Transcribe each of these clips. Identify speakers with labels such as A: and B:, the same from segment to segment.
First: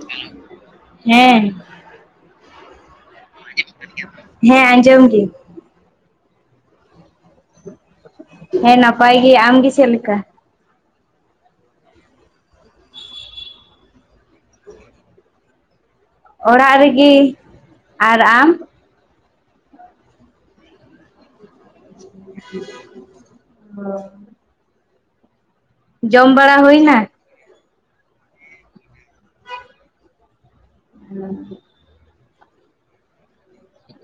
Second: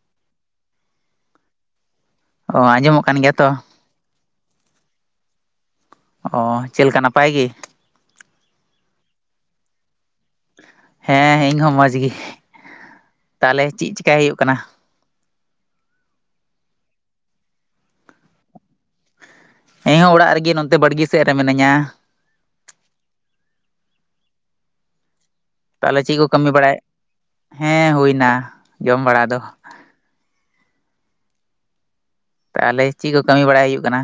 A: [unintelligible] Hello ᱦᱮᱸ
B: ᱚ ᱟᱸᱡᱚᱢᱚᱜ ᱠᱟᱱ ᱜᱮᱭᱟ ᱛᱚ
A: ᱦᱮᱸ ᱟᱸᱡᱚᱢ ᱫᱟᱹᱧ
B: ᱚᱻᱪᱮᱫ ᱞᱮᱠᱟ ᱱᱟᱯᱟᱭ ᱜᱮ
A: ᱦᱮᱸ ᱱᱟᱯᱟᱭ ᱜᱮ ᱟᱢ ᱜᱮ ᱪᱮᱫ ᱞᱮᱠᱟ
B: ᱦᱮᱸ ᱤᱧ ᱦᱚᱸ ᱢᱚᱸᱡᱽ ᱜᱮ ᱛᱟᱦᱚᱞᱮ ᱪᱮᱫ ᱪᱮᱠᱟᱭ ᱦᱩᱭᱩᱜ ᱠᱟᱱᱟ
A: ᱚᱲᱟᱜ ᱨᱮᱜᱤ ᱟᱨ ᱟᱢ
B: ᱤᱧ ᱦᱚᱸ ᱚᱲᱟᱜ ᱨᱮᱜᱮ ᱱᱚᱛᱮ ᱵᱟᱲᱜᱮ ᱥᱮᱫ ᱨᱮ ᱢᱤᱱᱟᱹᱧᱟ
A: [inaudible]
B: ᱛᱟᱦᱚᱞᱮ ᱪᱮᱫ ᱠᱚ
A: ᱡᱚᱢ
B: ᱠᱟᱹᱢᱤ
A: ᱵᱟᱲᱟ
B: ᱵᱟᱲᱟᱭᱮᱫ
A: ᱦᱩᱭᱱᱟ?
B: ᱦᱮᱸ ᱦᱩᱭᱱᱟ ᱡᱚᱢ ᱵᱟᱲᱟ ᱫᱚ ᱛᱟᱦᱚᱞᱮ ᱪᱮᱫ ᱠᱚ ᱠᱟᱹᱢᱤ ᱵᱟᱲᱟᱭ ᱦᱩᱭᱩᱜ ᱠᱟᱱᱟ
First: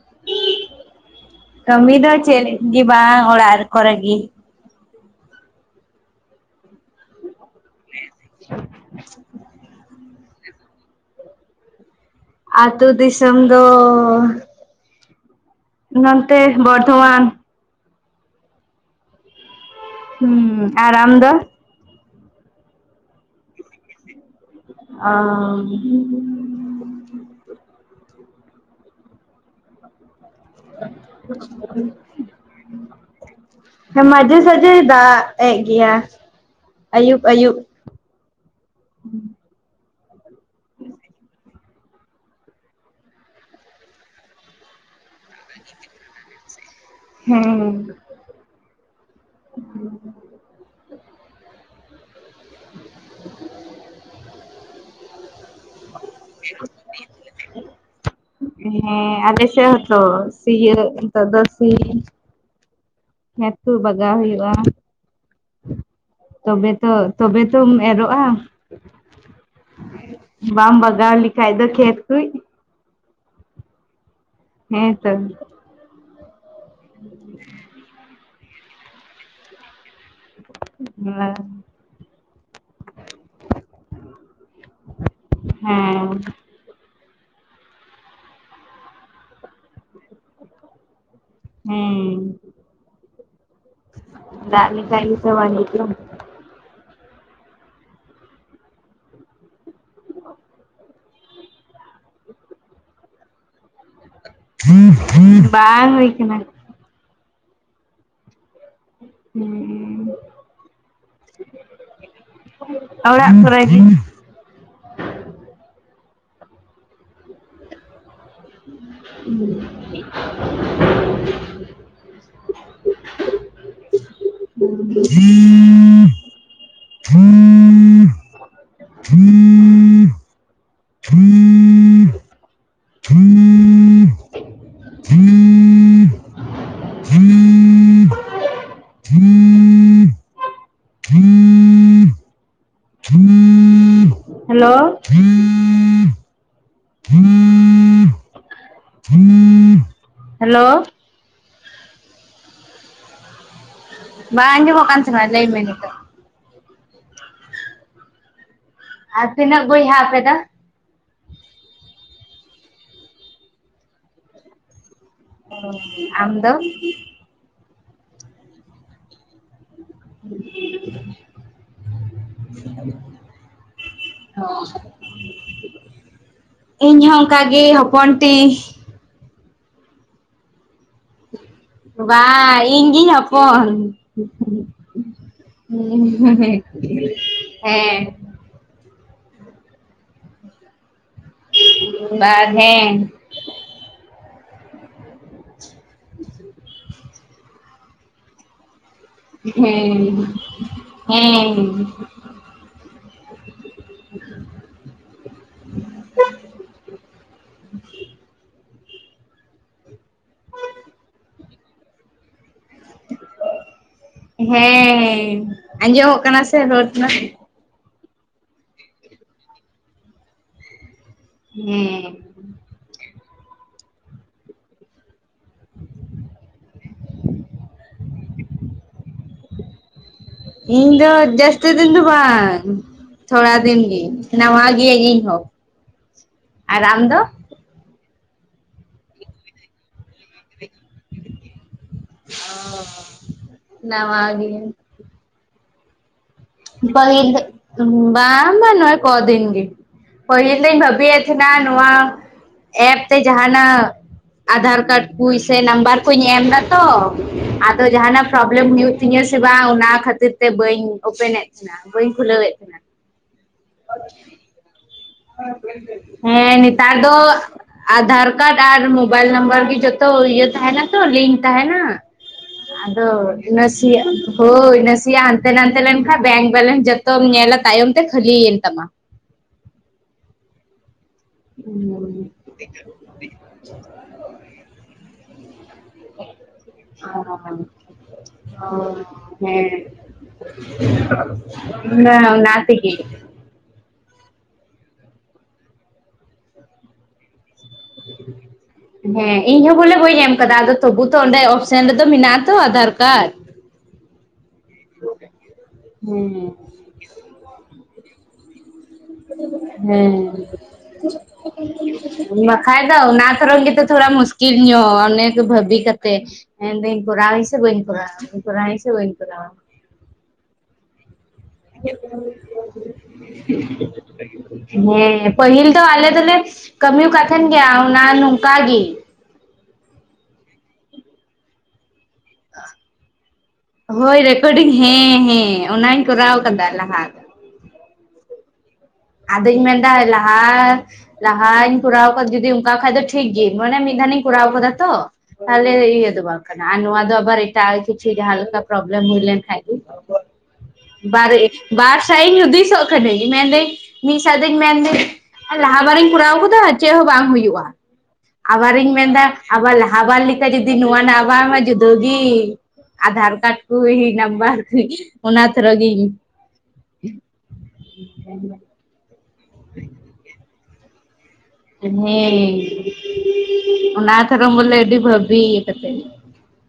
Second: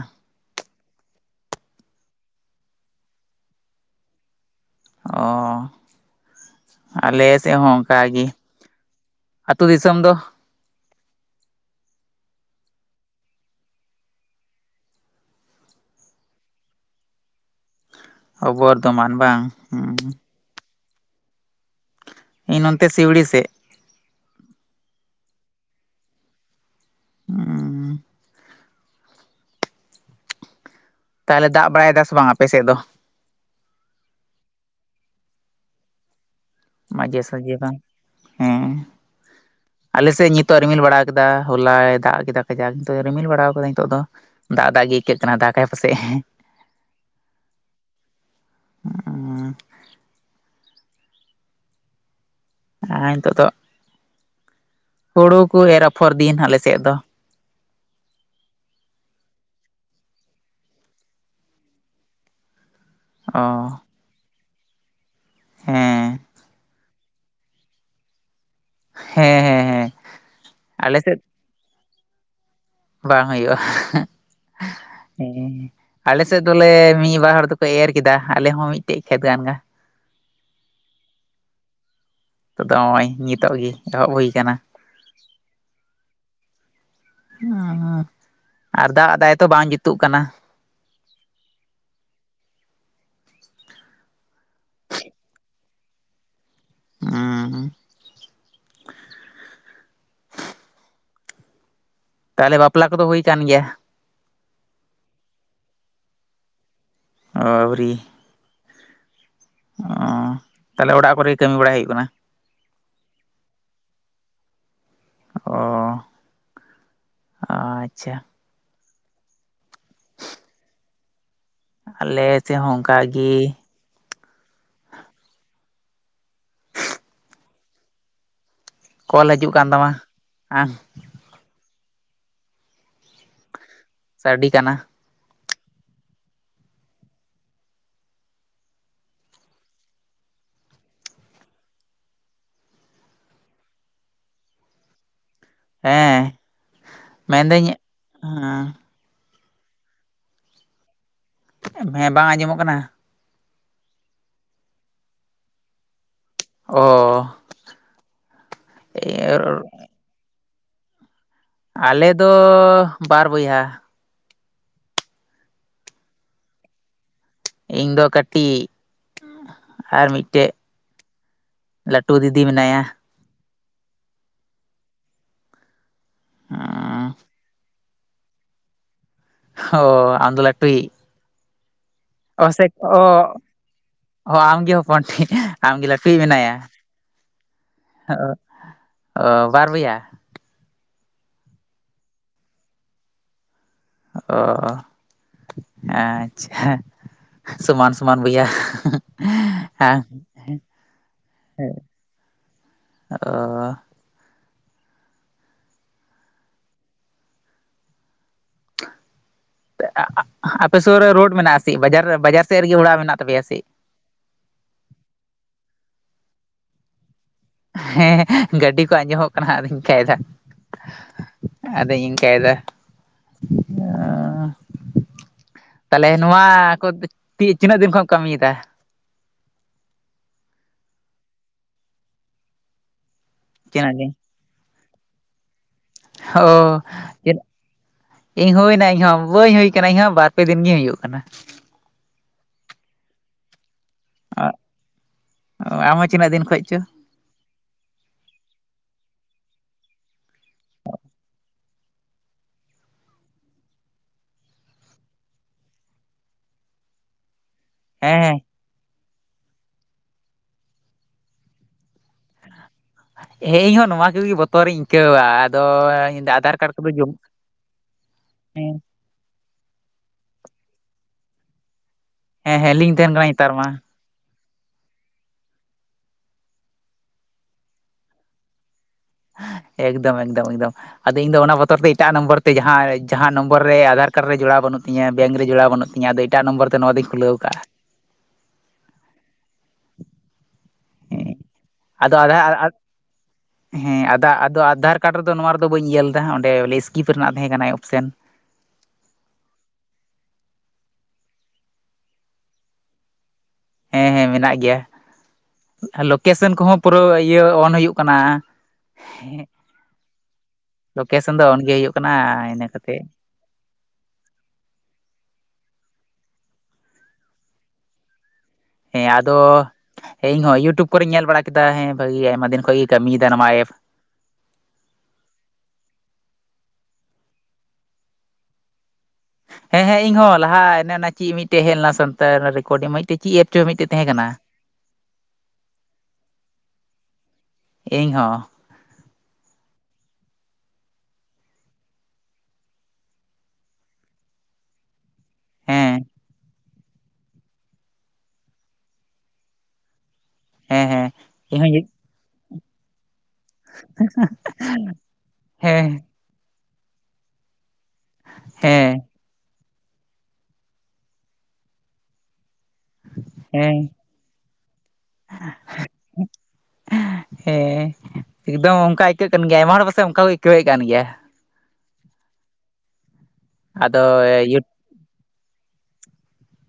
A: ᱠᱟᱹᱢᱤ ᱫᱚ ᱪᱮᱫ ᱜᱮ ᱵᱟᱝ ᱚᱲᱟᱜ ᱠᱚᱨᱮ ᱜᱮ
B: ᱚ ᱟᱞᱮ ᱥᱮᱫ ᱦᱚᱸ ᱚᱱᱠᱟᱜᱮ ᱟᱹᱛᱩ ᱫᱤᱥᱚᱢ ᱫᱚ
A: ᱟᱹᱛᱩ ᱫᱤᱥᱚᱢ ᱫᱚ ᱱᱚᱱᱛᱮ ᱵᱚᱨᱫᱷᱚᱢᱟᱱ
B: ᱚ ᱵᱚᱨᱫᱷᱚᱢᱟᱱ ᱵᱟᱝ ᱦᱩᱸ
A: ᱦᱩᱸ ᱟᱨ ᱟᱢ ᱫᱚ
B: ᱤᱧ ᱱᱚᱱᱛᱮ ᱥᱤᱣᱲᱤ ᱥᱮᱫ
A: ᱚ
B: ᱦᱩᱸ
A: [unintelligible]
B: ᱛᱟᱦᱚᱞᱮ ᱫᱟᱜ ᱵᱟᱲᱟᱭ ᱫᱟᱭ ᱥᱮ ᱵᱟᱝ ᱟᱯᱮ ᱥᱮᱫ ᱫᱚ
A: ᱦᱮ ᱢᱟᱡᱷᱮ ᱥᱟᱡᱮ ᱫᱟᱜ ᱮᱫ ᱜᱮᱭᱟ ᱟᱹᱭᱩᱵ
B: ᱢᱟᱡᱷᱮ
A: ᱟᱹᱭᱩᱵ᱾
B: ᱥᱟᱡᱷᱮ ᱵᱟᱝ ᱦᱮᱸ ᱟᱞᱮᱥᱮᱫ ᱱᱤᱛᱚᱜ ᱨᱤᱢᱤᱞ ᱵᱟᱲᱟ ᱠᱟᱫᱟ ᱦᱚᱞᱟᱭ ᱫᱟᱜ ᱠᱮᱫᱟ ᱠᱟᱡᱟᱠ ᱱᱤᱛᱚᱜ ᱨᱤᱢᱤᱞ ᱵᱟᱲᱟ ᱟᱠᱟᱫᱟᱭ ᱱᱤᱛᱚᱜ ᱫᱚ ᱫᱟᱜ ᱫᱟᱜ ᱜᱮ ᱟᱹᱭᱠᱟᱹᱜ ᱠᱟᱱᱟ ᱫᱟᱠᱟᱭ ᱯᱟᱥᱮᱡ
A: ᱦᱮᱸ
B: [unintelligible] ᱦᱚᱸ ᱱᱤᱛᱚᱜ ᱫᱚ ᱦᱩᱲᱩ ᱠᱚ ᱮᱨ ᱟᱯᱷᱚᱨ ᱫᱤᱱ ᱟᱞᱮᱥᱮᱫ ᱫᱚ
A: ᱦᱮᱸ ᱟᱞᱮ ᱥᱮᱫ ᱛᱚ ᱥᱤᱭᱟᱹᱵ ᱱᱮᱛᱟᱨ ᱫᱚ ᱥᱤ
B: ᱚ
A: ᱦᱮᱸ ᱛᱚ ᱞᱟᱜᱟᱣ ᱦᱩᱭᱩᱜᱼᱟ
B: ᱦᱮᱸ
A: ᱛᱚᱵᱮ ᱛᱚ ᱛᱚᱵᱮ ᱛᱚᱢ ᱮᱨᱚᱜ-ᱟ
B: ᱦᱮᱸ ᱦᱮᱸ ᱦᱮᱸ
A: ᱵᱟᱢ
B: ᱟᱞᱮ
A: ᱵᱟᱜᱟᱣ
B: ᱥᱮᱫ
A: ᱞᱤᱠᱷᱟᱡ ᱫᱚ ᱠᱷᱮᱛ ᱠᱩᱡ
B: ᱵᱟᱝ ᱦᱩᱭᱩᱜᱼᱟ
A: ᱦᱮᱸ ᱛᱚ
B: ᱦᱮᱸ ᱟᱞᱮᱥᱮᱫ ᱫᱚᱞᱮ ᱢᱤᱫ ᱵᱟᱨ ᱦᱚᱲ ᱫᱚᱠᱚ ᱮᱨ ᱠᱮᱫᱟ ᱟᱞᱮ ᱦᱚᱸ ᱢᱤᱫᱴᱮᱡ ᱠᱷᱮᱛ ᱜᱟᱱ ᱜᱮ ᱾
A: [unintelligible]
B: ᱱᱤᱛᱚᱜ ᱫᱚ ᱱᱚᱜᱼᱚᱭ ᱱᱤᱛᱚᱜ ᱜᱮ ᱮᱦᱚᱵ ᱦᱩᱭ ᱠᱟᱱᱟ ᱾
A: ᱦᱮᱸᱻ
B: ᱟᱨ ᱫᱟᱜ ᱫᱟᱭ ᱛᱚ ᱵᱟᱝ ᱡᱩᱛᱩᱜ ᱠᱟᱱᱟ ᱾
A: ᱦᱩᱸ ᱫᱟᱜ ᱞᱮᱠᱷᱟᱡ ᱜᱮ ᱛᱚ ᱵᱟᱝ ᱡᱩᱛᱩᱜᱼᱟ ᱾
B: ᱦᱩᱸ ᱦᱩᱸ ᱛᱟᱦᱚᱞᱮ ᱵᱟᱯᱞᱟ ᱠᱚᱫᱚ ᱦᱩᱭ ᱠᱟᱱ ᱜᱮᱭᱟ?
A: ᱵᱟᱝ ᱦᱩᱭ ᱠᱟᱱᱟ ᱾
B: ᱚ ᱵᱟᱵᱟᱨᱤ
A: ᱦᱮᱸ
B: ᱚᱻ ᱛᱟᱦᱚᱞᱮ ᱚᱲᱟᱜ ᱠᱚᱨᱮ ᱜᱮ ᱠᱟᱹᱢᱤ ᱵᱟᱲᱟᱭ ᱦᱩᱭᱩᱜ ᱠᱟᱱᱟ?
A: ᱚᱲᱟᱜ ᱠᱚᱨᱮ ᱜᱤ
B: ᱚ ᱟᱪᱪᱷᱟ ᱾
A: [inaudible]
B: ᱟᱞᱮ ᱪᱮ ᱦᱚᱸ ᱚᱱᱠᱟᱜᱤ ᱾
A: [inaudible]
B: ᱠᱚᱞ ᱦᱤᱡᱩᱜ ᱠᱟᱱ ᱛᱟᱢᱟ, ᱦᱟᱸ?
A: [inaudible]
B: ᱥᱟᱰᱤ ᱠᱟᱱᱟ ᱾
A: [inaudible] ᱦᱮᱞᱳ [unintelligible]
B: ᱦᱮᱸ ᱢᱮᱱᱫᱟᱹᱧ
A: [inaudible] ᱦᱮᱞᱳ
B: ᱦᱮᱸ ᱵᱟᱝ ᱟᱸᱡᱚᱢᱚᱜ ᱠᱟᱱᱟ?
A: ᱵᱟᱝ ᱟᱸᱡᱚᱢᱚᱜ ᱠᱟᱱ ᱛᱟᱸᱦᱮᱱᱟ ᱞᱟᱹᱭ ᱢᱮ ᱱᱤᱛᱳᱜ ᱾
B: ᱚ ᱻ
A: ᱟᱨ ᱛᱤᱱᱟᱹᱜ ᱵᱚᱭᱦᱟ ᱯᱮ ᱫᱚ?
B: ᱟᱞᱮᱫᱚ ᱵᱟᱨ ᱵᱚᱭᱦᱟ ᱾
A: ᱟᱢ ᱫᱚ?
B: ᱤᱧ ᱫᱚ ᱠᱟᱹᱴᱤᱡ ᱤᱜ ᱾ ᱟᱨ ᱢᱤᱫᱴᱮᱡ ᱞᱟᱹᱴᱩ ᱫᱤᱫᱤ ᱢᱮᱱᱟᱭᱟ ᱾
A: ᱤᱧ ᱦᱚᱸ ᱚᱱᱠᱟ ᱜᱮ ᱦᱚᱯᱚᱱ ᱴᱤ ᱾
B: ᱚᱻ ᱟᱢᱫᱚ ᱞᱟᱹᱴᱩᱭᱤᱡ? ᱚ
A: ᱵᱟᱝ
B: ᱥᱮ ᱚ
A: ᱤᱧᱜᱤ ᱦᱚᱯᱚᱱ
B: ᱚ ᱟᱢᱜᱮ ᱦᱚᱯᱚᱱᱴᱤᱡ
A: ᱾
B: ᱟᱢᱜᱮ ᱞᱟᱹᱴᱩᱭᱤᱡ ᱢᱮᱱᱟᱭᱟ
A: ᱦᱮᱸ᱾
B: ᱚ ᱵᱟᱨ ᱵᱚᱭᱦᱟ?
A: ᱵᱟᱨ ᱦᱮᱸ᱾
B: ᱚ ᱟᱪᱪᱷᱟ, ᱥᱚᱢᱟᱱ ᱥᱚᱢᱟᱱ ᱵᱚᱭᱦᱟ ᱾
A: ᱦᱮᱸ ᱦᱮᱸ᱾
B: ᱚᱻ
A: [inaudible]
B: ᱟᱜ-ᱟᱜ ᱟᱯᱮ ᱥᱩᱨ ᱨᱮ ᱨᱳᱰ ᱢᱮᱱᱟᱜᱼᱟ ᱥᱮ ᱵᱟᱡᱟᱨ, ᱵᱟᱡᱟᱨ ᱥᱮᱫ ᱨᱮᱜᱮ ᱚᱲᱟᱜ ᱢᱮᱱᱟᱜ ᱛᱟᱯᱮᱭᱟ ᱥᱮ?
A: ᱦᱮᱸ ᱟᱸᱡᱚᱢᱚᱜ ᱠᱟᱱᱟ ᱥᱮ ᱨᱳᱰ ᱨᱮᱱᱟᱜ?
B: ᱦᱮᱸ ᱜᱟᱹᱰᱤ ᱠᱚ ᱟᱸᱡᱚᱢᱚᱜ ᱠᱟᱱᱟ ᱟᱫᱚᱧ ᱚᱱ ᱠᱟᱭ ᱫᱟ ᱾
A: ᱦᱮᱸ
B: ᱟᱫᱤᱧ ᱤᱱᱠᱟᱭᱫᱟ ᱾ ᱛᱟᱦᱚᱞᱮ ᱱᱚᱣᱟ ᱠᱚ ᱛᱤᱱᱟᱹᱜ ᱫᱤᱱ ᱠᱷᱚᱱ ᱮᱢ ᱠᱟᱹᱢᱤᱭᱮᱫᱟ?
A: ᱤᱧ ᱫᱚ ᱡᱟᱹᱥᱛᱤ ᱫᱤᱱ ᱫᱚ ᱵᱟᱝ ᱛᱷᱚᱲᱟ ᱫᱤᱱ ᱜᱤ ᱾ ᱱᱟᱣᱟ ᱜᱮᱭᱟᱹᱧ ᱤᱧ ᱦᱚᱸ᱾
B: ᱚᱻ
A: ᱟᱨ ᱟᱢ ᱫᱚ
B: ᱪᱮᱫ? ᱤᱧ ᱦᱩᱭᱱᱟ ᱤᱧᱦᱚ ᱵᱟᱹᱧ ᱦᱩᱭ ᱟᱠᱟᱱᱟ ᱤᱧᱦᱚ ᱵᱟᱨᱯᱮ ᱫᱤᱱ ᱜᱮᱧ ᱦᱩᱭᱩᱜ ᱠᱟᱱᱟ ᱾
A: ᱱᱟᱣᱟ ᱜᱤ᱾
B: ᱚᱻ ᱟᱢ ᱦᱚᱸ ᱛᱤᱱᱟᱹᱜ ᱫᱤᱱ ᱠᱷᱚᱱ ᱪᱚ?
A: [inaudible] ᱵᱟᱝ ᱵᱟᱝ ᱱᱚᱜᱚᱭ ᱠᱚ ᱫᱤᱱ ᱜᱮ᱾ ᱯᱟᱹᱦᱤᱞ ᱫᱚᱧ ᱵᱷᱟᱹᱵᱤᱭᱮᱫ ᱛᱟᱦᱮᱸᱱᱟ ᱱᱚᱣᱟ, ᱮᱯ ᱛᱮ ᱡᱟᱦᱟᱸᱱᱟᱜ ᱟᱫᱷᱟᱨ ᱠᱟᱨᱰ ᱠᱩ ᱥᱮ ᱱᱟᱢᱵᱟᱨ ᱠᱚᱧ ᱮᱢ ᱫᱟᱛᱚ ᱛᱚ ᱡᱟᱦᱟᱸᱱᱟᱜ
B: ᱦᱮᱸ
A: ᱯᱨᱚᱵᱞᱮᱢ ᱦᱩᱭᱩᱜᱭ ᱛᱤᱧᱟᱹ ᱥᱮ ᱵᱟᱝ ᱚᱱᱟ ᱠᱷᱟᱹᱛᱤᱨ ᱛᱮ ᱵᱟᱹᱧ ᱳᱯᱮᱱᱮᱫ [inaudible] ᱵᱟᱹᱧ ᱠᱷᱩᱞᱟᱹᱣᱮᱫ ᱛᱟᱦᱮᱱᱟ᱾
B: ᱦᱮᱸ ᱤᱧᱦᱚᱸ ᱱᱚᱣᱟ ᱠᱚᱜᱮ ᱵᱚᱛᱚᱨᱤᱧ ᱟᱹᱭᱠᱟᱹᱣᱟ᱾ ᱟᱫᱚ ᱟᱫᱷᱟᱨ
A: ᱦᱮᱸ
B: ᱠᱟᱨᱰ ᱠᱚᱫᱚ
A: ᱱᱮᱛᱟᱨ
B: ᱡᱚᱢ
A: ᱫᱚ ᱟᱫᱷᱟᱨ ᱠᱟᱨᱰ
B: ᱦᱮᱸ
A: ᱟᱨ ᱢᱳᱵᱟᱭᱤᱞ ᱱᱟᱢᱵᱟᱨ ᱜᱮ ᱡᱚᱛᱚ ᱤᱭᱟᱹ ᱛᱟᱦᱮᱸᱱᱟ ᱛᱚ ᱞᱤᱝᱠ ᱛᱟᱦᱮᱸᱱᱟ᱾
B: ᱦᱮᱸ ᱞᱤᱝᱠ
A: ᱟᱫᱚ
B: ᱛᱟᱦᱮᱱ ᱠᱟᱱᱟ ᱱᱮᱛᱟᱨ ᱢᱟ
A: ᱱᱟᱥᱤ [unintelligible] ᱦᱳᱭ ᱱᱟᱥᱮᱭᱟᱜ ᱦᱟᱱᱛᱮ ᱱᱟᱛᱮ ᱞᱮᱱᱠᱷᱟᱱ ᱵᱮᱝᱠ ᱵᱮᱞᱮᱱᱥ ᱡᱚᱛᱚᱢ ᱧᱮᱞᱟ ᱛᱟᱭᱚᱢ ᱛᱮ ᱠᱷᱟᱹᱞᱤᱭᱮᱱ ᱛᱟᱢᱟ
B: ᱮᱠᱫᱚᱢ ᱮᱠᱫᱚᱢ ᱮᱠᱫᱚᱢ ᱟᱫᱚ ᱤᱧ ᱫᱚ ᱚᱱᱟ ᱵᱚᱛᱚᱨ ᱛᱮ ᱮᱴᱟᱜ ᱱᱚᱢᱵᱚᱨ ᱛᱮ ᱡᱟᱦᱟᱸ [inaudible] ᱡᱟᱦᱟᱸ ᱱᱟᱢᱵᱚᱨ ᱨᱮ ᱟᱫᱷᱟᱨ ᱠᱟᱨᱰ ᱨᱮ ᱡᱚᱲᱟᱣ ᱵᱟᱹᱱᱩᱜ ᱛᱤᱧ ᱵᱮᱝ ᱨᱮ ᱡᱚᱲᱟᱣ ᱵᱟᱹᱱᱩᱜ ᱛᱤᱧ ᱟᱫᱚ ᱮᱴᱟᱜ ᱱᱚᱢᱵᱚᱨ ᱛᱮ ᱱᱚᱣᱟᱫᱚᱧ ᱠᱷᱩᱞᱟᱹᱣ ᱟᱠᱟᱜᱼᱟ
A: ᱦᱮᱸ
B: ᱦᱮᱸ
A: [unintelligible] ᱚᱱᱟ
B: ᱟᱫᱚ ᱟᱫᱷᱟᱨ
A: ᱱᱟᱥᱤᱠ ᱜᱮ [unintelligible]
B: ᱦᱮᱸ ᱟᱫᱚ ᱟᱫᱚ ᱟᱫᱷᱟᱨ ᱠᱟᱨᱰ ᱨᱮᱫᱚ ᱱᱚᱣᱟ ᱨᱮᱫᱚ ᱵᱟᱹᱧ ᱧᱮᱞ ᱮᱫᱟ ᱚᱸᱰᱮ ᱵᱚᱞᱮ ᱤᱥᱠᱤᱯ ᱨᱮᱱᱟᱜ ᱛᱟᱦᱮᱸ ᱠᱟᱱᱟ ᱚᱯᱥᱮᱱ [inaudible]
A: ᱦᱮᱸ [unintelligible] ᱦᱮᱸ ᱤᱧ ᱦᱚᱸ ᱵᱚᱞᱮ ᱵᱟᱹᱧ ᱮᱢ ᱟᱠᱟᱫᱟ ᱟᱫᱚ ᱛᱚᱵᱩ ᱛᱚ ᱚᱸᱰᱮ ᱚᱯᱥᱮᱱ ᱨᱮᱫᱚ ᱢᱮᱱᱟᱜ ᱟ ᱛᱚ ᱟᱫᱷᱟᱨ ᱠᱟᱨᱰ
B: ᱦᱮᱸ ᱦᱮᱸ ᱢᱮᱱᱟᱜ ᱜᱮᱭᱟ
A: ᱦᱮᱸ
B: ᱞᱳᱠᱮᱥᱚᱱ ᱠᱚᱦᱚᱸ ᱯᱩᱨᱟᱹ ᱤᱭᱟᱹ ᱚᱱ ᱦᱩᱭᱩᱜ ᱠᱟᱱᱟ ᱦᱮᱸ
A: ᱦᱮᱸ
B: ᱞᱳᱠᱮᱥᱚᱱ ᱫᱚ ᱚᱱᱜᱮ ᱦᱩᱭᱩᱜ ᱠᱟᱱᱟ
A: [unintelligible]
B: ᱤᱱᱟᱹ
A: ᱵᱠᱷᱟᱡ
B: ᱠᱟᱛᱮ
A: ᱫᱚ ᱚᱱᱟ ᱛᱚᱨᱚᱯ ᱜᱮᱛᱚ ᱛᱷᱚᱲᱟ ᱢᱩᱥ ᱴᱷᱤᱠ ᱧᱚᱜ ᱚᱱᱮᱠᱩ ᱵᱷᱟᱹᱵᱤ ᱠᱟᱛᱮ, ᱢᱮᱱᱫᱟᱹᱧ ᱠᱚᱨᱟᱣ ᱟᱹᱧ ᱥᱮ ᱵᱟᱹᱧ ᱠᱚᱨᱟᱣ-ᱟ᱾ ᱠᱚᱨᱟᱣᱟᱹᱧ ᱥᱮ
B: ᱦᱮᱸ
A: ᱵᱟᱹᱧ
B: ᱟᱫᱚ
A: ᱠᱚᱨᱟᱣᱟ
B: ᱤᱧ ᱦᱚᱸ ᱤᱭᱩᱴᱩᱵᱽ ᱠᱚᱨᱮᱧ ᱧᱮᱞ ᱵᱟᱲᱟ ᱠᱮᱫᱟ ᱦᱮᱸ ᱵᱷᱟᱜᱤ ᱟᱭᱢᱟ ᱫᱤᱱ ᱠᱷᱚᱡ ᱜᱮ ᱠᱟᱹᱢᱤᱭᱮᱫᱟ ᱱᱚᱣᱟ ᱮᱯ᱾
A: ᱦᱮᱸ ᱯᱟᱹᱦᱤᱞ ᱫᱚ ᱟᱞᱮ ᱫᱚᱞᱮ ᱠᱟᱹᱢᱤᱠᱟᱛ ᱜᱮᱭᱟ ᱚᱱᱟ ᱱᱚᱝᱠᱟ ᱜᱮ
B: ᱦᱮᱸ ᱦᱮᱸ ᱤᱧᱦ ᱞᱟᱦᱟ ᱮ ᱚᱱᱟ ᱪᱮᱫ ᱢᱤᱫᱴᱮᱡ ᱦᱮᱡ ᱞᱮᱱᱟ ᱥᱟᱱ ᱨᱮᱠᱚᱨᱰᱝ ᱪᱮᱫ ᱮ ᱪᱚ ᱢᱤᱫᱴᱮᱱ [unintelligible]
A: ᱦᱳᱭ ᱨᱮᱠᱚᱨᱰᱤᱝ ᱦᱮᱸ ᱦᱮᱸ ᱚᱱᱟᱧ ᱠᱚᱨᱟᱣ ᱟᱠᱟᱫᱟ ᱞᱟᱦᱟ ᱫᱚ
B: ᱤᱧ ᱦᱚᱸ
A: ᱟᱧ ᱢᱮᱱᱫᱟ ᱞᱟᱦᱟᱧ ᱠᱚᱨᱟᱣ ᱟᱠᱟᱫᱟ ᱡᱩᱫᱤ ᱚᱱᱠᱟ ᱠᱷᱟᱡ ᱫᱚ ᱴᱷᱤᱠ ᱜᱮ ᱢᱟᱱᱮ ᱢᱤᱫ ᱫᱷᱟᱣᱤᱧ ᱠᱚᱨᱟᱣ ᱟᱠᱟᱫᱟ ᱛᱚ ᱛᱟᱦᱞᱮ
B: ᱦᱮᱸ
A: ᱤᱭᱟᱹ ᱫᱚ ᱵᱟᱠ [unintelligible] ᱟᱨ ᱱᱚᱣᱟ ᱫᱚ ᱟᱵᱟᱨ ᱮᱴᱟᱜ ᱠᱤᱪᱷᱩ ᱡᱟᱦᱟᱸᱞᱮᱠᱟ ᱯᱨᱚᱵᱞᱮᱢ ᱦᱩᱭ ᱞᱮᱱ ᱠᱷᱟᱪ ᱫᱚ
B: ᱦᱮᱸ ᱦᱮᱸ
A: [unintelligible] ᱵᱟᱨ
B: ᱤᱧᱦᱚᱸ
A: ᱵᱟᱨ ᱥᱟᱭ ᱤᱧ ᱦᱩᱫᱤᱥᱚᱜ ᱠᱟᱹᱱᱟᱹᱧ ᱢᱮᱱᱫᱟᱹᱧ ᱢᱤᱫ ᱥᱟᱶᱫᱚᱧ ᱢᱮᱱᱫᱟᱹᱧ ᱞᱟᱦᱟ
B: ᱦᱮᱸ
A: ᱵᱟᱨᱤᱧ ᱠᱚᱨᱟᱣ ᱠᱟᱫᱟ ᱪᱮᱫ ᱦᱚᱸ ᱵᱟᱝ ᱦᱩᱭᱩᱜᱼᱟ ᱟᱵᱟᱨᱤᱧ
B: ᱦᱮᱸ
A: ᱢᱮᱱᱫᱟ ᱟᱵᱟᱨ ᱞᱟᱦᱟ ᱵᱟᱨ ᱞᱮᱠᱟ ᱡᱩᱫᱤ ᱱᱚᱣᱟ ᱨᱮᱱᱟᱜ ᱟᱵᱟᱨ ᱢᱟ ᱡᱩᱫᱟᱹᱣ ᱜᱮ ᱟᱫᱷᱟᱨ ᱠᱟᱨᱰ ᱠᱚ
B: ᱦᱮᱸ
A: ᱱᱟᱢᱵᱟᱨ ᱠᱚ ᱚᱱᱟ ᱛᱷᱚᱨᱤᱧ [unintelligible]
B: ᱦᱮᱸ ᱮᱠᱫᱚᱢ ᱚᱱᱠᱟ ᱟᱹᱭᱠᱟᱹᱜ ᱠᱟᱱ ᱜᱮᱭᱟ ᱟᱭᱢᱟ ᱦᱚᱲ ᱯᱟᱥᱮᱡ ᱚᱱᱠᱟ ᱠᱚ ᱟᱹᱭᱠᱟᱹᱣᱮᱫ ᱠᱟᱱ ᱜᱮᱭᱟ
A: ᱦᱮᱸ
B: ᱟᱫᱚ
A: ᱚᱱᱟ ᱛᱚᱨ ᱵᱚᱞᱮ ᱮᱴᱤ ᱵᱷᱵᱤᱛ [unintelligible]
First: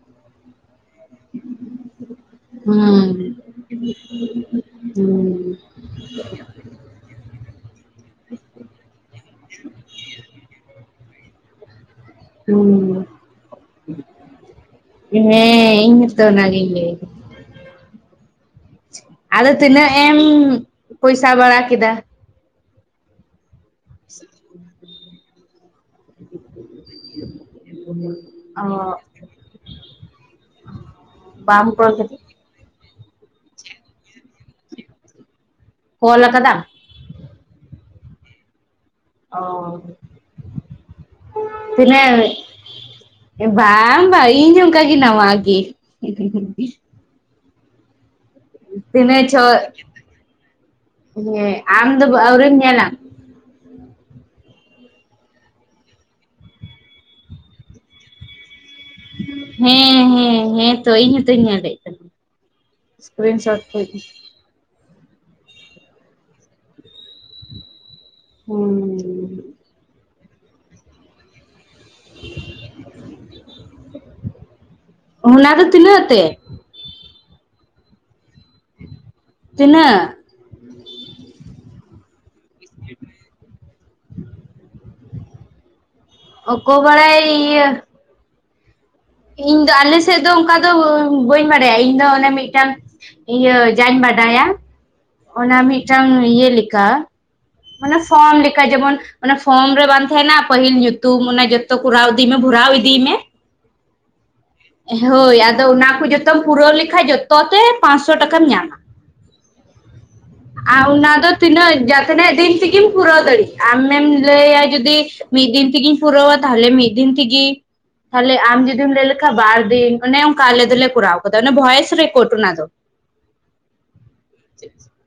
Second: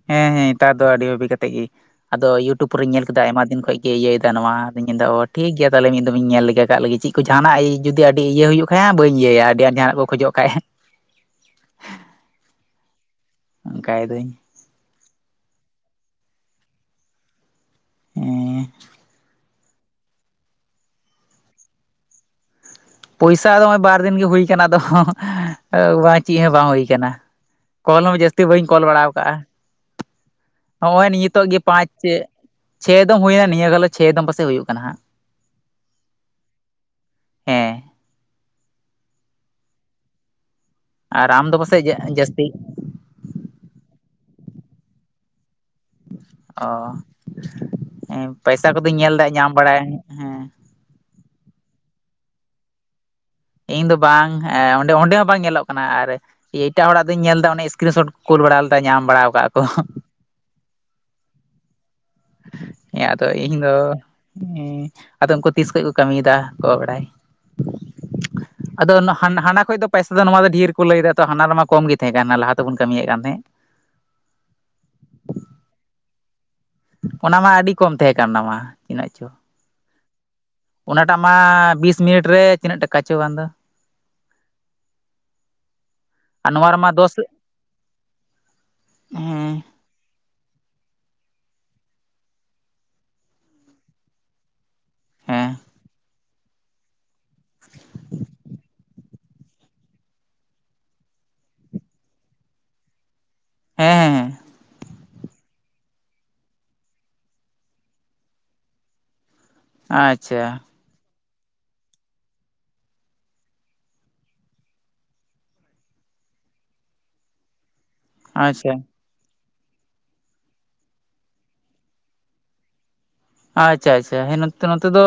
B: ᱦᱮᱸ ᱦᱮᱸ ᱱᱮᱛᱟᱨ ᱫᱚ ᱟᱹᱰᱤ ᱵᱷᱟᱵᱤ ᱠᱟᱛᱮᱫ ᱜᱮ ᱟᱫᱚ ᱤᱭᱩᱴᱩᱵᱽ ᱨᱤᱧ ᱧᱮᱞ ᱠᱮᱫᱟ
A: ᱦᱩᱸ
B: ᱟᱭᱢᱟ ᱫᱤᱱ ᱠᱷᱚᱱᱚᱡ ᱜᱮᱮ ᱤᱭᱟᱹᱭᱫᱟ ᱱᱚᱣᱟ ᱟᱫᱚᱧ ᱢᱮᱱ ᱮᱫᱟ ᱚ
A: ᱦᱩᱸ
B: ᱴᱷᱤᱠ ᱜᱮᱭᱟ ᱛᱟᱦᱚᱞᱮ ᱢᱤᱫ ᱫᱚᱢᱧ ᱧᱮᱞ ᱞᱮᱜᱟ ᱠᱜ ᱞᱮᱜᱮ ᱪᱮᱫ ᱠᱚ ᱡᱟᱦᱟᱸᱱᱟᱜ ᱡᱩᱫᱤ ᱟᱹᱰᱤ ᱤᱭᱟᱹ ᱦᱩᱭᱩᱜ ᱠᱷᱟᱡ ᱵᱟᱹᱧ ᱤᱭᱟᱹᱭᱟ ᱟᱹᱰᱤ ᱟᱸᱴ ᱡᱟᱦᱟᱸᱱᱟᱜ ᱠᱚ ᱠᱷᱚᱡᱚᱜ ᱠᱷᱟᱡ
A: ᱦᱩᱸ
B: ᱚᱱᱠᱟᱭ ᱫᱟᱹᱧ
A: ᱤᱧᱦᱚᱛᱚ ᱚᱱᱟᱜᱮᱧ ᱞᱟᱹᱭ ᱫᱟ
B: ᱟᱨ [unintelligible]
A: ᱟᱫᱚ ᱛᱤᱱᱟᱹᱜ ᱮᱢ ᱯᱚᱭᱥᱟ ᱵᱟᱲᱟ ᱠᱮᱫᱟ?
B: ᱯᱚᱭᱥᱟ ᱫᱚ ᱱᱚᱜᱚᱭ ᱵᱟᱨᱫᱤᱱ ᱜᱮ ᱦᱩᱭ ᱠᱟᱱᱟ ᱛᱚ ᱵᱟᱝ [unintelligible] ᱪᱮᱫ ᱦᱚᱸ ᱵᱟᱝ ᱦᱩᱭ ᱠᱟᱱᱟ ᱠᱚᱞ ᱦᱚᱸ ᱡᱟᱹᱥᱛᱤ
A: ᱚ
B: ᱵᱟᱹᱧ ᱠᱚᱞ ᱵᱟᱲᱟᱣ ᱟᱠᱟᱜᱼᱟ ᱦᱚᱜᱼᱚᱭ ᱱᱤᱛᱚᱜ ᱜᱮ
A: ᱵᱟᱢ
B: ᱯᱟᱸᱪ
A: ᱠᱚᱞ
B: ᱪᱮ
A: ᱠᱟᱛᱮ
B: ᱪᱷᱮ ᱫᱚ ᱦᱩᱭᱮᱱᱟ ᱱᱤᱭᱟᱹ ᱜᱚ ᱪᱷᱮ ᱫᱚ ᱯᱟᱥᱮᱡ ᱦᱩᱭᱩᱜ ᱠᱟᱱᱟ ᱦᱟᱸᱜ
A: ᱠᱚᱞ ᱠᱟᱫᱟᱢ
B: ᱦᱮᱸ
A: ᱚᱻ
B: ᱟᱨ ᱟᱢ ᱫᱚ ᱯᱟᱥᱮᱡ ᱡᱟᱹᱥᱛᱤ?
A: ᱵᱟ ᱵᱟ ᱤᱧ ᱚᱱᱠᱟ ᱜᱤ ᱱᱟᱶᱟ ᱜᱤ᱾
B: ᱚ ᱯᱚᱭᱥᱟ ᱠᱚᱫᱚᱧ ᱧᱮᱞᱫᱟ
A: ᱛᱤᱱᱟᱹᱜ ᱪᱷᱚ
B: ᱧᱟᱢ ᱵᱟᱲᱟᱭ ᱦᱮᱸ
A: ᱦᱮᱸ ᱟᱢ ᱫᱚ ᱟᱹᱣᱨᱤᱢ ᱧᱮᱞᱟ?
B: ᱤᱧ ᱫᱚ ᱵᱟᱝ ᱮᱸ ᱚᱸ ᱚᱸᱰᱮ ᱦᱚᱸ ᱵᱟᱝ ᱧᱮᱞᱚᱜ ᱠᱟᱱᱟ ᱟᱨ ᱮᱴᱟᱜ ᱦᱚᱲᱟᱜ ᱫᱚᱧ ᱧᱮᱞ ᱮᱫᱟ ᱚᱱᱟ ᱥᱤᱥᱨᱤᱱ ᱥᱚᱴ ᱠᱚ ᱠᱩᱞ ᱵᱟᱲᱟ ᱞᱮ
A: ᱦᱮᱸ ᱦᱮᱸ ᱦᱮᱸᱛᱚ ᱤᱧ ᱦᱚᱸᱛᱚᱧ ᱧᱮᱞᱮᱫ ᱛᱟᱸᱦᱮᱫ᱾ ᱤᱥᱠᱨᱤᱱᱥᱚᱴ [unintelligible]
B: ᱦᱩᱸ ᱟᱫᱚ ᱩᱱᱠᱩ ᱛᱤᱥ ᱠᱷᱚᱱᱚᱡ ᱠᱚ ᱠᱟᱹᱢᱤᱭᱮᱫᱟ ᱜᱚᱜ ᱵᱟᱲᱟᱭ?
A: ᱦᱩᱸ
B: ᱟᱫᱚ ᱦᱟᱱᱟ ᱠᱷ ᱫᱚ ᱯᱚᱭᱥᱟ ᱫᱚ ᱱᱚᱣᱟ ᱫᱚ ᱰᱷᱮᱨ ᱠᱚ ᱞᱟᱹᱭᱫᱟ ᱛᱚ ᱦᱟᱱᱟ ᱨᱮᱢᱟ ᱠᱚᱢ ᱜᱮ ᱛᱟᱦᱮᱸ ᱠᱟᱱᱟ ᱞᱟᱦᱟ ᱛᱮᱵᱚᱱ ᱠᱟᱹᱢᱤᱭᱮᱫ ᱠᱟᱱ ᱛᱟᱦᱮᱸᱫ᱾
A: ᱚᱱᱟ ᱫᱚ ᱛᱤᱱᱟᱹᱜ ᱛᱮ?
B: ᱚᱱᱟ ᱢᱟ ᱟᱹᱰᱤ ᱠᱚᱢ ᱛᱟᱦᱮᱸ ᱠᱟᱱ ᱛᱟᱢ ᱛᱤᱱᱟᱹᱜ ᱪᱚ᱾
A: ᱛᱤᱱᱟᱹᱜ?
B: ᱚᱱᱟᱴᱟᱜ ᱢᱟ ᱵᱤᱥ ᱢᱤᱱᱤᱴ ᱨᱮ ᱛᱤᱱᱟᱹᱜ ᱴᱟᱠᱟᱪᱚ ᱵᱟᱝᱫᱚ,
A: ᱚᱠᱚ ᱵᱟᱲᱟ ᱤᱭᱟᱹ
B: ᱦᱮᱸ
A: ᱤᱧᱫᱚ ᱟᱞᱮ ᱼᱼ ᱥᱮᱫ ᱫᱚ ᱚᱱᱠᱟ ᱫᱚ ᱵᱟᱹᱧ ᱵᱟᱰᱟᱭᱟ ᱤᱧ ᱫᱚ ᱚᱱᱮ ᱢᱤᱫᱴᱟᱝ ᱤᱭᱟᱹ ᱡᱟᱧ ᱵᱟᱰᱟᱭᱟ᱾
B: ᱦᱮᱸ
A: ᱚᱱᱟ ᱢᱤᱫᱴᱟᱝ ᱤᱭᱟᱹ ᱞᱮᱠᱟ ᱢᱟᱱᱮ ᱥᱟᱸᱩᱴ ᱞᱮᱠᱟ ᱡᱮᱢᱚᱱ ᱚᱱᱮ ᱯᱷᱚᱨᱚᱢ ᱨᱮ ᱵᱟᱝ ᱛᱟᱦᱮᱱᱟ ᱯᱟᱹᱦᱤᱞ ᱧᱩᱛᱩᱢ ᱚᱱᱮ ᱡᱚᱛᱚ ᱠᱚᱨᱟᱣ ᱤᱫᱤᱭ ᱢᱮ ᱵᱷᱚᱨᱟᱣ ᱤᱫᱤᱭ ᱢᱮ ᱾
B: ᱦᱮᱸ ᱦᱮᱸ
A: ᱦᱳᱭ ᱟᱫᱚ ᱚᱱᱟ ᱠᱚ ᱡᱚᱛᱚᱢ ᱯᱩᱨᱟᱹᱣ ᱞᱮᱠᱷᱟᱡ ᱡᱚᱛᱚ ᱛᱮ ᱯᱟᱸᱥᱚ ᱴᱟᱠᱟᱢ ᱧᱟᱢᱟ᱾
B: ᱟᱪᱪᱷᱟ᱾
A: ᱟᱨ ᱚᱱᱟ ᱫᱚ ᱛᱤᱱᱟᱹᱜ ᱡᱟ ᱛᱱᱟᱜᱹ ᱫᱤᱱ ᱛᱮᱜᱮᱢ ᱯᱩᱨᱟᱹᱣ ᱫᱟᱲᱮᱜ ᱟᱢᱮᱢ ᱞᱟᱹᱭᱟ ᱡᱩᱫᱤ ᱢᱤᱫ ᱫᱤᱱ ᱛᱮᱜᱮᱧ ᱯᱩᱨᱟᱹᱣᱟ ᱛᱟᱦᱚᱞᱮ ᱢᱤᱫ ᱫᱤᱱ ᱛᱮᱜᱮ, ᱛᱟᱦᱚᱞᱮ ᱟᱢ
B: ᱟᱪᱪᱷᱟ
A: ᱡᱩᱫᱤᱢ ᱞᱟᱹᱭ ᱞᱮ ᱚᱝᱠᱟ ᱵᱟᱨ ᱫᱤᱱ ᱚᱱᱮ ᱚᱱᱠᱟ ᱟᱞᱮ ᱫᱚᱞᱮ ᱠᱚᱨᱟᱣ ᱠᱟᱫᱟ ᱚᱱᱮ ᱵᱚᱭᱚᱥ ᱨᱮᱠᱳᱨᱴ ᱚᱱᱟ ᱫᱚ᱾
B: ᱟᱪᱪᱷᱟ ᱟᱪᱪᱷᱟ ᱦᱮᱸ ᱱᱚᱛᱮ ᱫᱚ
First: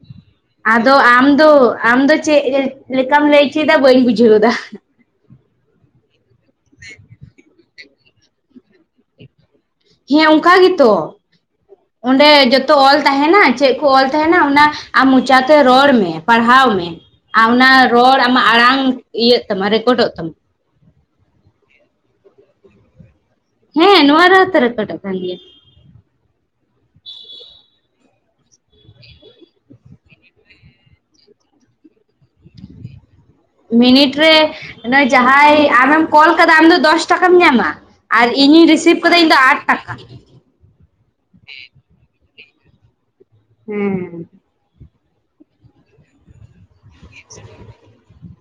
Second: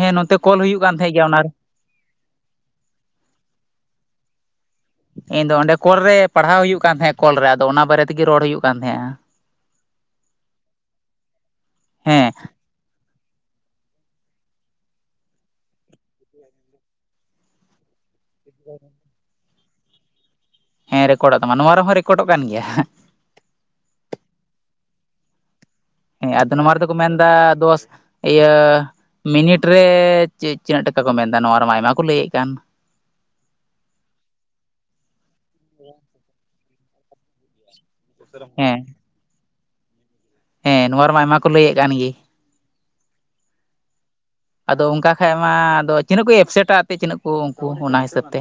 B: ᱦᱮᱸ ᱱᱚᱛᱮ ᱠᱚᱞ ᱦᱩᱭᱩᱜ
A: ᱟᱫᱚ
B: ᱠᱟᱱ ᱛᱟᱦᱮᱸᱫ
A: ᱟᱢ
B: ᱜᱮᱭᱟ ᱚᱱᱟᱨᱮ
A: ᱫᱚ ᱟᱢ ᱫᱚ ᱪᱮᱫ ᱞᱮᱠᱟᱢ ᱞᱟᱹᱭᱪᱚᱭᱮᱫᱟ ᱵᱟᱹᱧ ᱵᱩᱡᱷᱟᱹᱣ ᱫᱟ᱾
B: ᱤᱧ ᱫᱚ ᱚᱸᱰᱮ ᱠᱚᱞ ᱨᱮ ᱯᱟᱲᱦᱟᱣ ᱦᱩᱭᱩᱜ ᱠᱟᱱ ᱛᱟᱦᱮᱸᱱᱟ ᱠᱚᱞ ᱨᱮ ᱟᱫᱚ ᱚᱱᱟ ᱵᱟᱨᱮ ᱛᱮᱜᱮ ᱨᱚᱲ ᱦᱩᱭᱩᱜ ᱠᱟᱱ ᱛᱟᱦᱮᱸᱫᱼᱟ᱾
A: ᱦᱮᱸ ᱚᱱᱠᱟ ᱜᱮᱛᱚ
B: ᱦᱮᱸ
A: ᱚᱸᱰᱮ ᱡᱚ ᱛᱚ ᱚᱞ ᱛᱟᱦᱮᱱᱟ ᱪᱮᱫ ᱠᱚ ᱚᱞ ᱛᱟᱦᱮᱱᱟ ᱚᱱᱟ ᱟᱢ ᱢᱚᱪᱟᱛᱮ ᱨᱚᱲ ᱢᱮ ᱯᱟᱲᱦᱟᱣ ᱢᱮ᱾ ᱚᱱᱟ ᱨᱚᱲ ᱟᱢᱟᱜ ᱟᱲᱟᱝ ᱤᱭᱟᱹᱜ ᱛᱟᱢᱟ ᱨᱮᱠᱚᱨᱰᱚᱜ ᱛᱟᱢᱟ᱾
B: ᱦᱮᱸ ᱨᱮᱠᱚᱨᱰᱚᱜ ᱛᱟᱢᱟ ᱱᱚᱣᱟ ᱨᱮᱦᱚᱸ ᱨᱮᱠᱚᱨᱰᱚᱜ ᱠᱟᱱ ᱜᱮᱭᱟ᱾
A: ᱦᱮᱸ ᱱᱚᱣᱟ ᱨᱮᱦᱚ ᱛᱚ ᱨᱮᱠᱚᱴᱚᱜ ᱠᱟᱱ ᱜᱮᱭᱟ᱾
B: ᱦᱮᱸ ᱟᱫᱚ ᱨᱮᱫᱚᱠᱚ ᱢᱮᱱᱫᱟ ᱫᱚᱥ ᱤᱭᱟᱹ ᱢᱤᱱᱤᱴ ᱨᱮ ᱪᱮ ᱪᱤᱱᱟᱹᱜ ᱴᱟᱠᱟ ᱠᱚ ᱢᱮᱱᱫᱟ ᱱᱚᱣᱟ ᱨᱮᱢᱟ ᱟᱭᱢᱟ ᱠᱚ ᱞᱟᱹᱭᱮᱫ ᱠᱟᱱ᱾
A: ᱢᱤᱱᱤᱴ ᱨᱮ ᱡᱟᱦᱟᱸᱭ ᱟᱢᱮᱢ ᱠᱚᱞ ᱟᱠᱟᱫᱟ ᱟᱢ ᱫᱚ ᱫᱚᱥ ᱴᱟᱠᱟᱢ ᱧᱟᱢᱟ᱾ ᱟᱨ ᱤᱧᱤᱧ
B: ᱦᱮᱸ
A: ᱨᱤᱥᱤᱵᱷ ᱟᱠᱟᱫᱟ ᱤᱧ ᱫᱚ ᱟᱴ ᱴᱟᱠᱟ᱾
B: ᱦᱮᱸ ᱱᱚᱣᱟ ᱨᱮᱢᱟ ᱟᱭᱢᱟ ᱠᱚ ᱞᱟᱹᱭᱮᱫ ᱠᱟᱱ ᱜᱮ᱾
A: ᱦᱮᱸ
B: ᱟᱫᱚ ᱚᱱᱠᱟ ᱠᱷᱟᱡ ᱢᱟ ᱟᱫᱚ ᱛᱤᱱᱟᱹᱜ ᱠᱚ ᱮᱯᱥᱮᱴᱟ ᱟᱯᱮ ᱛᱤᱱᱟᱹᱜ ᱠᱚ ᱩᱱᱠᱩ ᱚᱱᱟ ᱦᱤᱥᱟᱹᱵ ᱛᱮ᱾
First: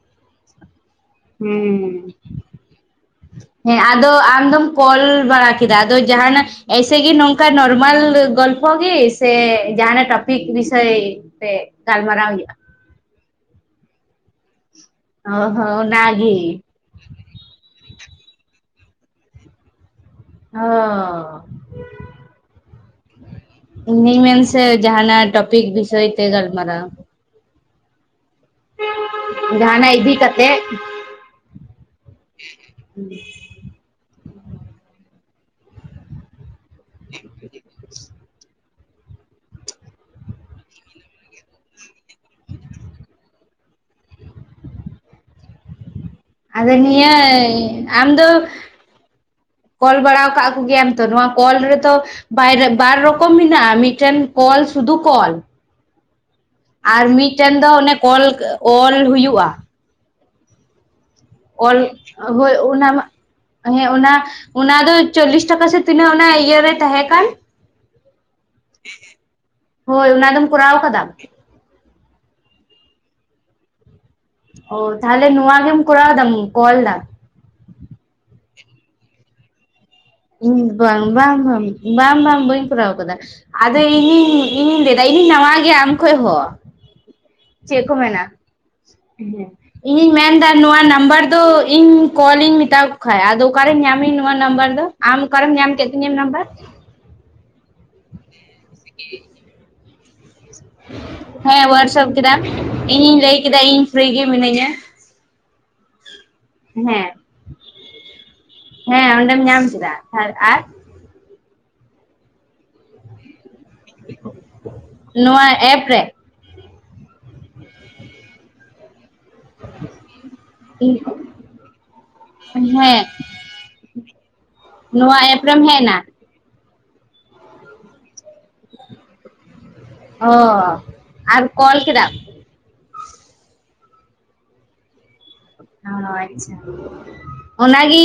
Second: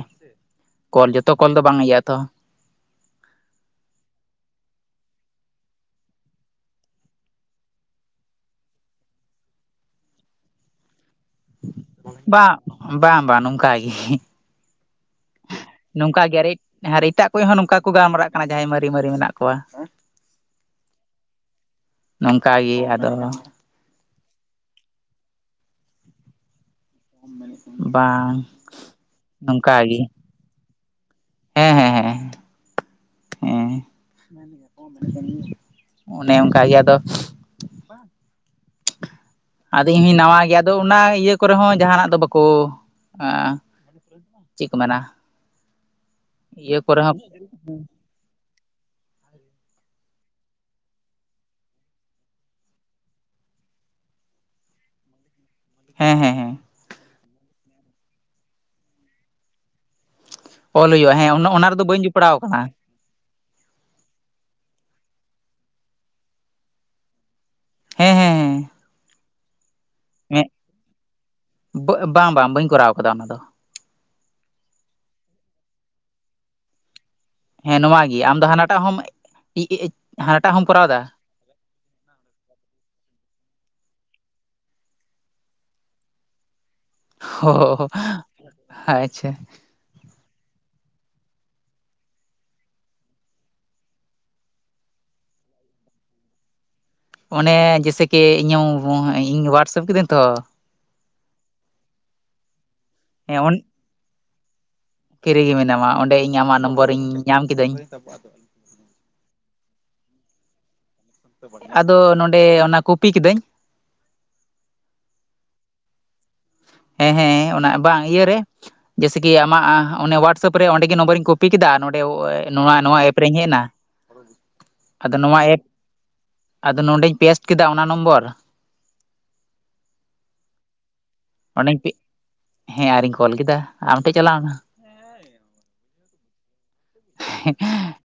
B: ᱠᱚᱞ ᱡᱚᱛᱚ ᱠᱚᱞ ᱫᱚ ᱵᱟᱝ ᱤᱭᱟᱹᱜᱼᱟ
A: ᱦᱩᱸ
B: [inaudible]
A: ᱦᱮᱸ ᱟᱫᱚ ᱟᱢᱫᱚᱢ ᱠᱚᱞ ᱵᱟᱲᱟ ᱠᱮᱫᱟ ᱟᱫᱚ ᱡᱟᱦᱟᱱᱟᱜ ᱮᱥᱮ ᱜᱮᱤ ᱱᱚᱝᱠᱟ ᱱᱚᱚᱨᱢᱟᱞ ᱜᱚᱞᱯ ᱜᱮᱤ ᱥᱮ ᱡᱟᱦᱱᱟᱜ ᱴᱚᱯᱤᱠ ᱵᱤᱥᱚᱭ ᱛᱮ ᱜᱟᱞᱢᱟᱨᱟ ᱦᱩᱭᱩᱜᱼᱟ᱾
B: ᱵᱟᱝ ᱵᱟᱝ ᱵᱟᱝ ᱱᱚᱝᱠᱟ ᱜᱮ
A: ᱚᱦᱚ
B: ᱱᱚᱝᱠᱟ ᱜᱮ ᱟᱨᱮ
A: ᱚᱱᱟᱜᱮ
B: ᱟᱨ ᱮᱴᱟᱜ ᱠᱚ ᱦᱚᱸ ᱱᱚᱝᱠᱟ ᱠᱚ ᱜᱟᱞᱢᱟᱨᱟᱜ ᱠᱟᱱᱟ ᱡᱟᱦᱟᱸᱭ ᱢᱟᱨᱤ ᱢᱟᱨᱤ ᱢᱮᱱᱟᱜ ᱠᱚᱣᱟ᱾
A: ᱚ
B: ᱱᱚᱝᱠᱟ ᱜᱮ ᱟᱫᱚ
A: ᱤᱧᱤᱧ ᱢᱮᱱᱥᱮ ᱡᱟᱦᱱᱟᱜ ᱴᱚᱯᱤᱠ ᱵᱤᱥᱚᱭ ᱛᱮ ᱜᱟᱞᱢᱟᱨᱟᱣ᱾
B: ᱵᱟᱝ
A: ᱡᱟᱦᱟᱱ
B: ᱱᱚᱝᱠᱟ ᱜᱮ
A: ᱤᱫᱤ ᱠᱟᱛᱮᱜ᱾
B: ᱦᱮᱸ ᱦᱮᱸ ᱦᱮᱸ ᱦᱮᱸ ᱚᱱᱮ ᱚᱱᱠᱟ ᱜᱮ ᱟᱫᱚ
A: [unintelligible]
B: ᱟᱫᱚ ᱤᱧ ᱦᱚᱸᱧ ᱱᱟᱣᱟ ᱜᱮᱭᱟ ᱟᱫᱚ ᱚᱱᱟ ᱤᱭᱟᱹ ᱠᱚᱨᱮ ᱦᱚᱸ ᱡᱟᱦᱟᱱᱟᱜ ᱫᱚ ᱵᱟᱠᱚ ᱮᱸ ᱪᱮᱜᱠᱚ ᱢᱮᱱᱟ
A: ᱟᱫᱚ
B: ᱤᱭᱟᱹ ᱠᱚᱨᱮ
A: ᱱᱤᱭᱟᱹ
B: ᱦᱚᱸ
A: ᱟᱢ ᱫᱚ ᱠᱚᱞ ᱵᱟᱲᱟᱣ ᱠᱟᱜ ᱠᱚᱜᱮᱭᱟᱢ ᱛᱚ ᱱᱚᱣᱟ ᱠᱚᱞ ᱨᱮᱫᱚ ᱵᱟᱭᱨᱮ ᱵᱟᱨ ᱨᱚᱠᱚᱢ ᱢᱮᱱᱟᱜᱼᱟ ᱢᱤᱫᱴᱮᱱ ᱠᱚᱞ ᱥᱩᱫᱩ ᱠᱚᱞ᱾
B: ᱦᱮᱸ ᱦᱮᱸ ᱦᱮᱸ
A: ᱟᱨ ᱢᱤᱫᱴᱮᱱ ᱫᱚ ᱚᱱᱮ ᱠᱚᱞ ᱚᱞ ᱦᱩᱭᱩᱜᱼᱟ᱾
B: ᱚᱞ ᱦᱩᱭᱩᱜᱼᱟ ᱦᱮᱸ ᱩᱱᱟ
A: ᱚᱞ ᱦᱳᱭ ᱚᱱᱟ ᱢᱟ ᱦᱮᱸ ᱚᱱᱟ ᱚᱱᱟ ᱫᱚ ᱪᱚᱞᱞᱤᱥ ᱴᱟᱠᱟ ᱥᱮ ᱛᱤᱱᱟᱹᱜ ᱚᱱᱟ ᱤᱭᱟᱹᱨᱮ ᱛᱟᱦᱮᱸ ᱠᱟᱱ᱾
B: ᱦᱮᱸ ᱦᱮᱸ ᱦᱮᱸ
A: ᱦᱳᱭ ᱚᱱᱟ ᱫᱚᱢ ᱠᱚᱨᱟᱣ ᱠᱟᱫᱟ?
B: ᱵᱟᱹᱜ ᱵᱟᱝ ᱵᱟᱝ ᱵᱟᱹᱧ ᱠᱚᱨᱟᱣ ᱟᱠᱟᱫᱟ ᱚᱱᱟ ᱫᱚ᱾
A: ᱚ ᱛᱟᱦᱚᱞᱮ ᱱᱚᱣᱟ ᱜᱮᱢ ᱠᱚᱨᱟᱣ ᱫᱟᱢ ᱠᱚᱞ ᱫᱟ᱾
B: ᱦᱮᱸ ᱱᱚᱣᱟ ᱜᱤ ᱟᱢ ᱫᱚ ᱦᱟᱱᱟᱴᱟᱜ ᱦᱚᱢ [unintelligible]
A: ᱤᱧ
B: ᱠᱚᱨᱟᱣ
A: ᱵᱟᱝ
B: ᱮᱫᱟ
A: ᱵᱟᱝ ᱵᱟᱝ ᱵᱟᱝ ᱵᱟᱝ ᱵᱟᱹᱧ ᱠᱚᱨᱟᱣ ᱟᱠᱟᱫᱟ᱾ ᱟᱫᱚ ᱤᱧᱤᱧ ᱤᱧᱤᱧ ᱞᱟᱹᱭᱮᱫᱟ ᱤᱧᱤᱧ ᱱᱟᱣᱟ ᱜᱮᱭᱟ ᱟᱢ ᱠᱷᱚᱡ ᱦᱚᱸ᱾ ᱪᱮᱫ
B: ᱚ
A: ᱠᱚ ᱢᱮᱱᱟ
B: ᱟᱪᱪᱷᱟ
A: ᱤᱧᱤᱧ ᱢᱮᱱᱫᱟ ᱱᱚᱣᱟ ᱱᱟᱢᱵᱟᱨ ᱫᱚ ᱤᱧ ᱠᱚᱞ ᱤᱧ ᱢᱮᱛᱟ ᱠᱚ ᱠᱷᱟᱡ ᱟᱫᱚ ᱚᱠᱟᱨᱮᱧ ᱧᱟᱢᱟᱹᱧ ᱱᱚᱣᱟ ᱱᱟᱢᱵᱟᱨ ᱫᱚ? ᱟᱢ ᱚᱠᱟᱨᱮᱢ ᱧᱟᱢ ᱠᱮᱫ ᱛᱤᱧᱟᱹ ᱱᱟᱢᱵᱟᱨ?
B: ᱚᱱᱮ ᱡᱮᱭᱥᱮᱠᱤ ᱤᱧᱟᱹᱜ ᱤᱧ ᱦᱳᱣᱟᱴᱥᱮᱯ ᱠᱤᱫᱟᱹᱧ ᱛᱚ᱾
A: ᱦᱮᱸ ᱳᱣᱟᱴᱥᱟᱯ ᱠᱮᱫᱟᱢ ᱤᱧᱤᱧ ᱞᱟᱹᱭ
B: ᱦᱮᱸ ᱚᱱ
A: ᱠᱮᱫᱟ ᱤᱧ ᱯᱷᱤᱨᱤ ᱜᱮ ᱢᱤᱱᱟᱹᱧᱟ᱾
B: ᱯᱷᱤᱨᱤ ᱜᱮ ᱢᱮᱱᱟᱢᱟ ᱚᱸᱰᱮ ᱤᱧ ᱟᱢᱟᱜ ᱱᱚᱢᱵᱚᱨᱤᱧ
A: ᱦᱮᱸ
B: ᱧᱟᱢ ᱠᱤᱫᱟᱹᱧ᱾
A: ᱦᱮᱸ ᱚᱸᱰᱮᱢ ᱧᱟᱢ ᱠᱮᱫᱟ ᱟᱨ
B: ᱟᱫᱚ ᱱᱚᱸᱰᱮ ᱚᱱᱟ ᱠᱚᱯᱤ ᱠᱤᱫᱟᱹᱧ᱾
A: ᱱᱚᱣᱟ ᱮᱯ ᱨᱮ?
B: ᱦᱮᱸ ᱦᱮᱸ ᱦᱮᱸ ᱚᱱᱟ ᱵᱟᱝ ᱤᱭᱟᱹᱨᱮ ᱡᱮᱭᱥᱮᱠᱤ ᱟᱢᱟᱜ ᱟᱸ ᱚᱱᱮ ᱳᱣᱟᱴᱥᱮᱯ ᱨᱮ ᱚᱸᱰᱮ ᱜᱮ ᱱᱚᱢᱵᱚᱨᱤᱧ ᱠᱚᱯᱤ ᱠᱮᱫᱟ, ᱱᱚᱸᱰᱮ ᱱᱚᱣᱟ ᱱᱚᱣᱟ
A: ᱦᱮᱸ
B: ᱮᱯ ᱨᱮᱧ ᱦᱮᱜᱮᱱᱟ᱾
A: ᱱᱚᱣᱟ ᱮᱯ ᱨᱮᱢ ᱦᱮᱜᱱᱟ᱾
B: ᱟᱫᱚ ᱱᱚᱸᱰᱮᱧ ᱯᱮᱥᱴ ᱠᱮᱫᱟ ᱚᱱᱟ ᱱᱚᱢᱵᱚᱨ᱾
A: ᱚ ᱟᱨ ᱠᱚᱞ
B: ᱚᱸᱰᱮᱧ
A: ᱠᱮᱫᱟᱢ?
B: ᱦᱮᱸ ᱟᱨᱤᱧ ᱠᱚᱞ ᱠᱮᱫᱟ ᱟᱢ ᱴᱷᱮᱜ ᱪᱟᱞᱟᱣᱱᱟ᱾
A: ᱚ ᱟᱪᱪᱷᱟ ᱚᱱᱟᱜᱤᱧ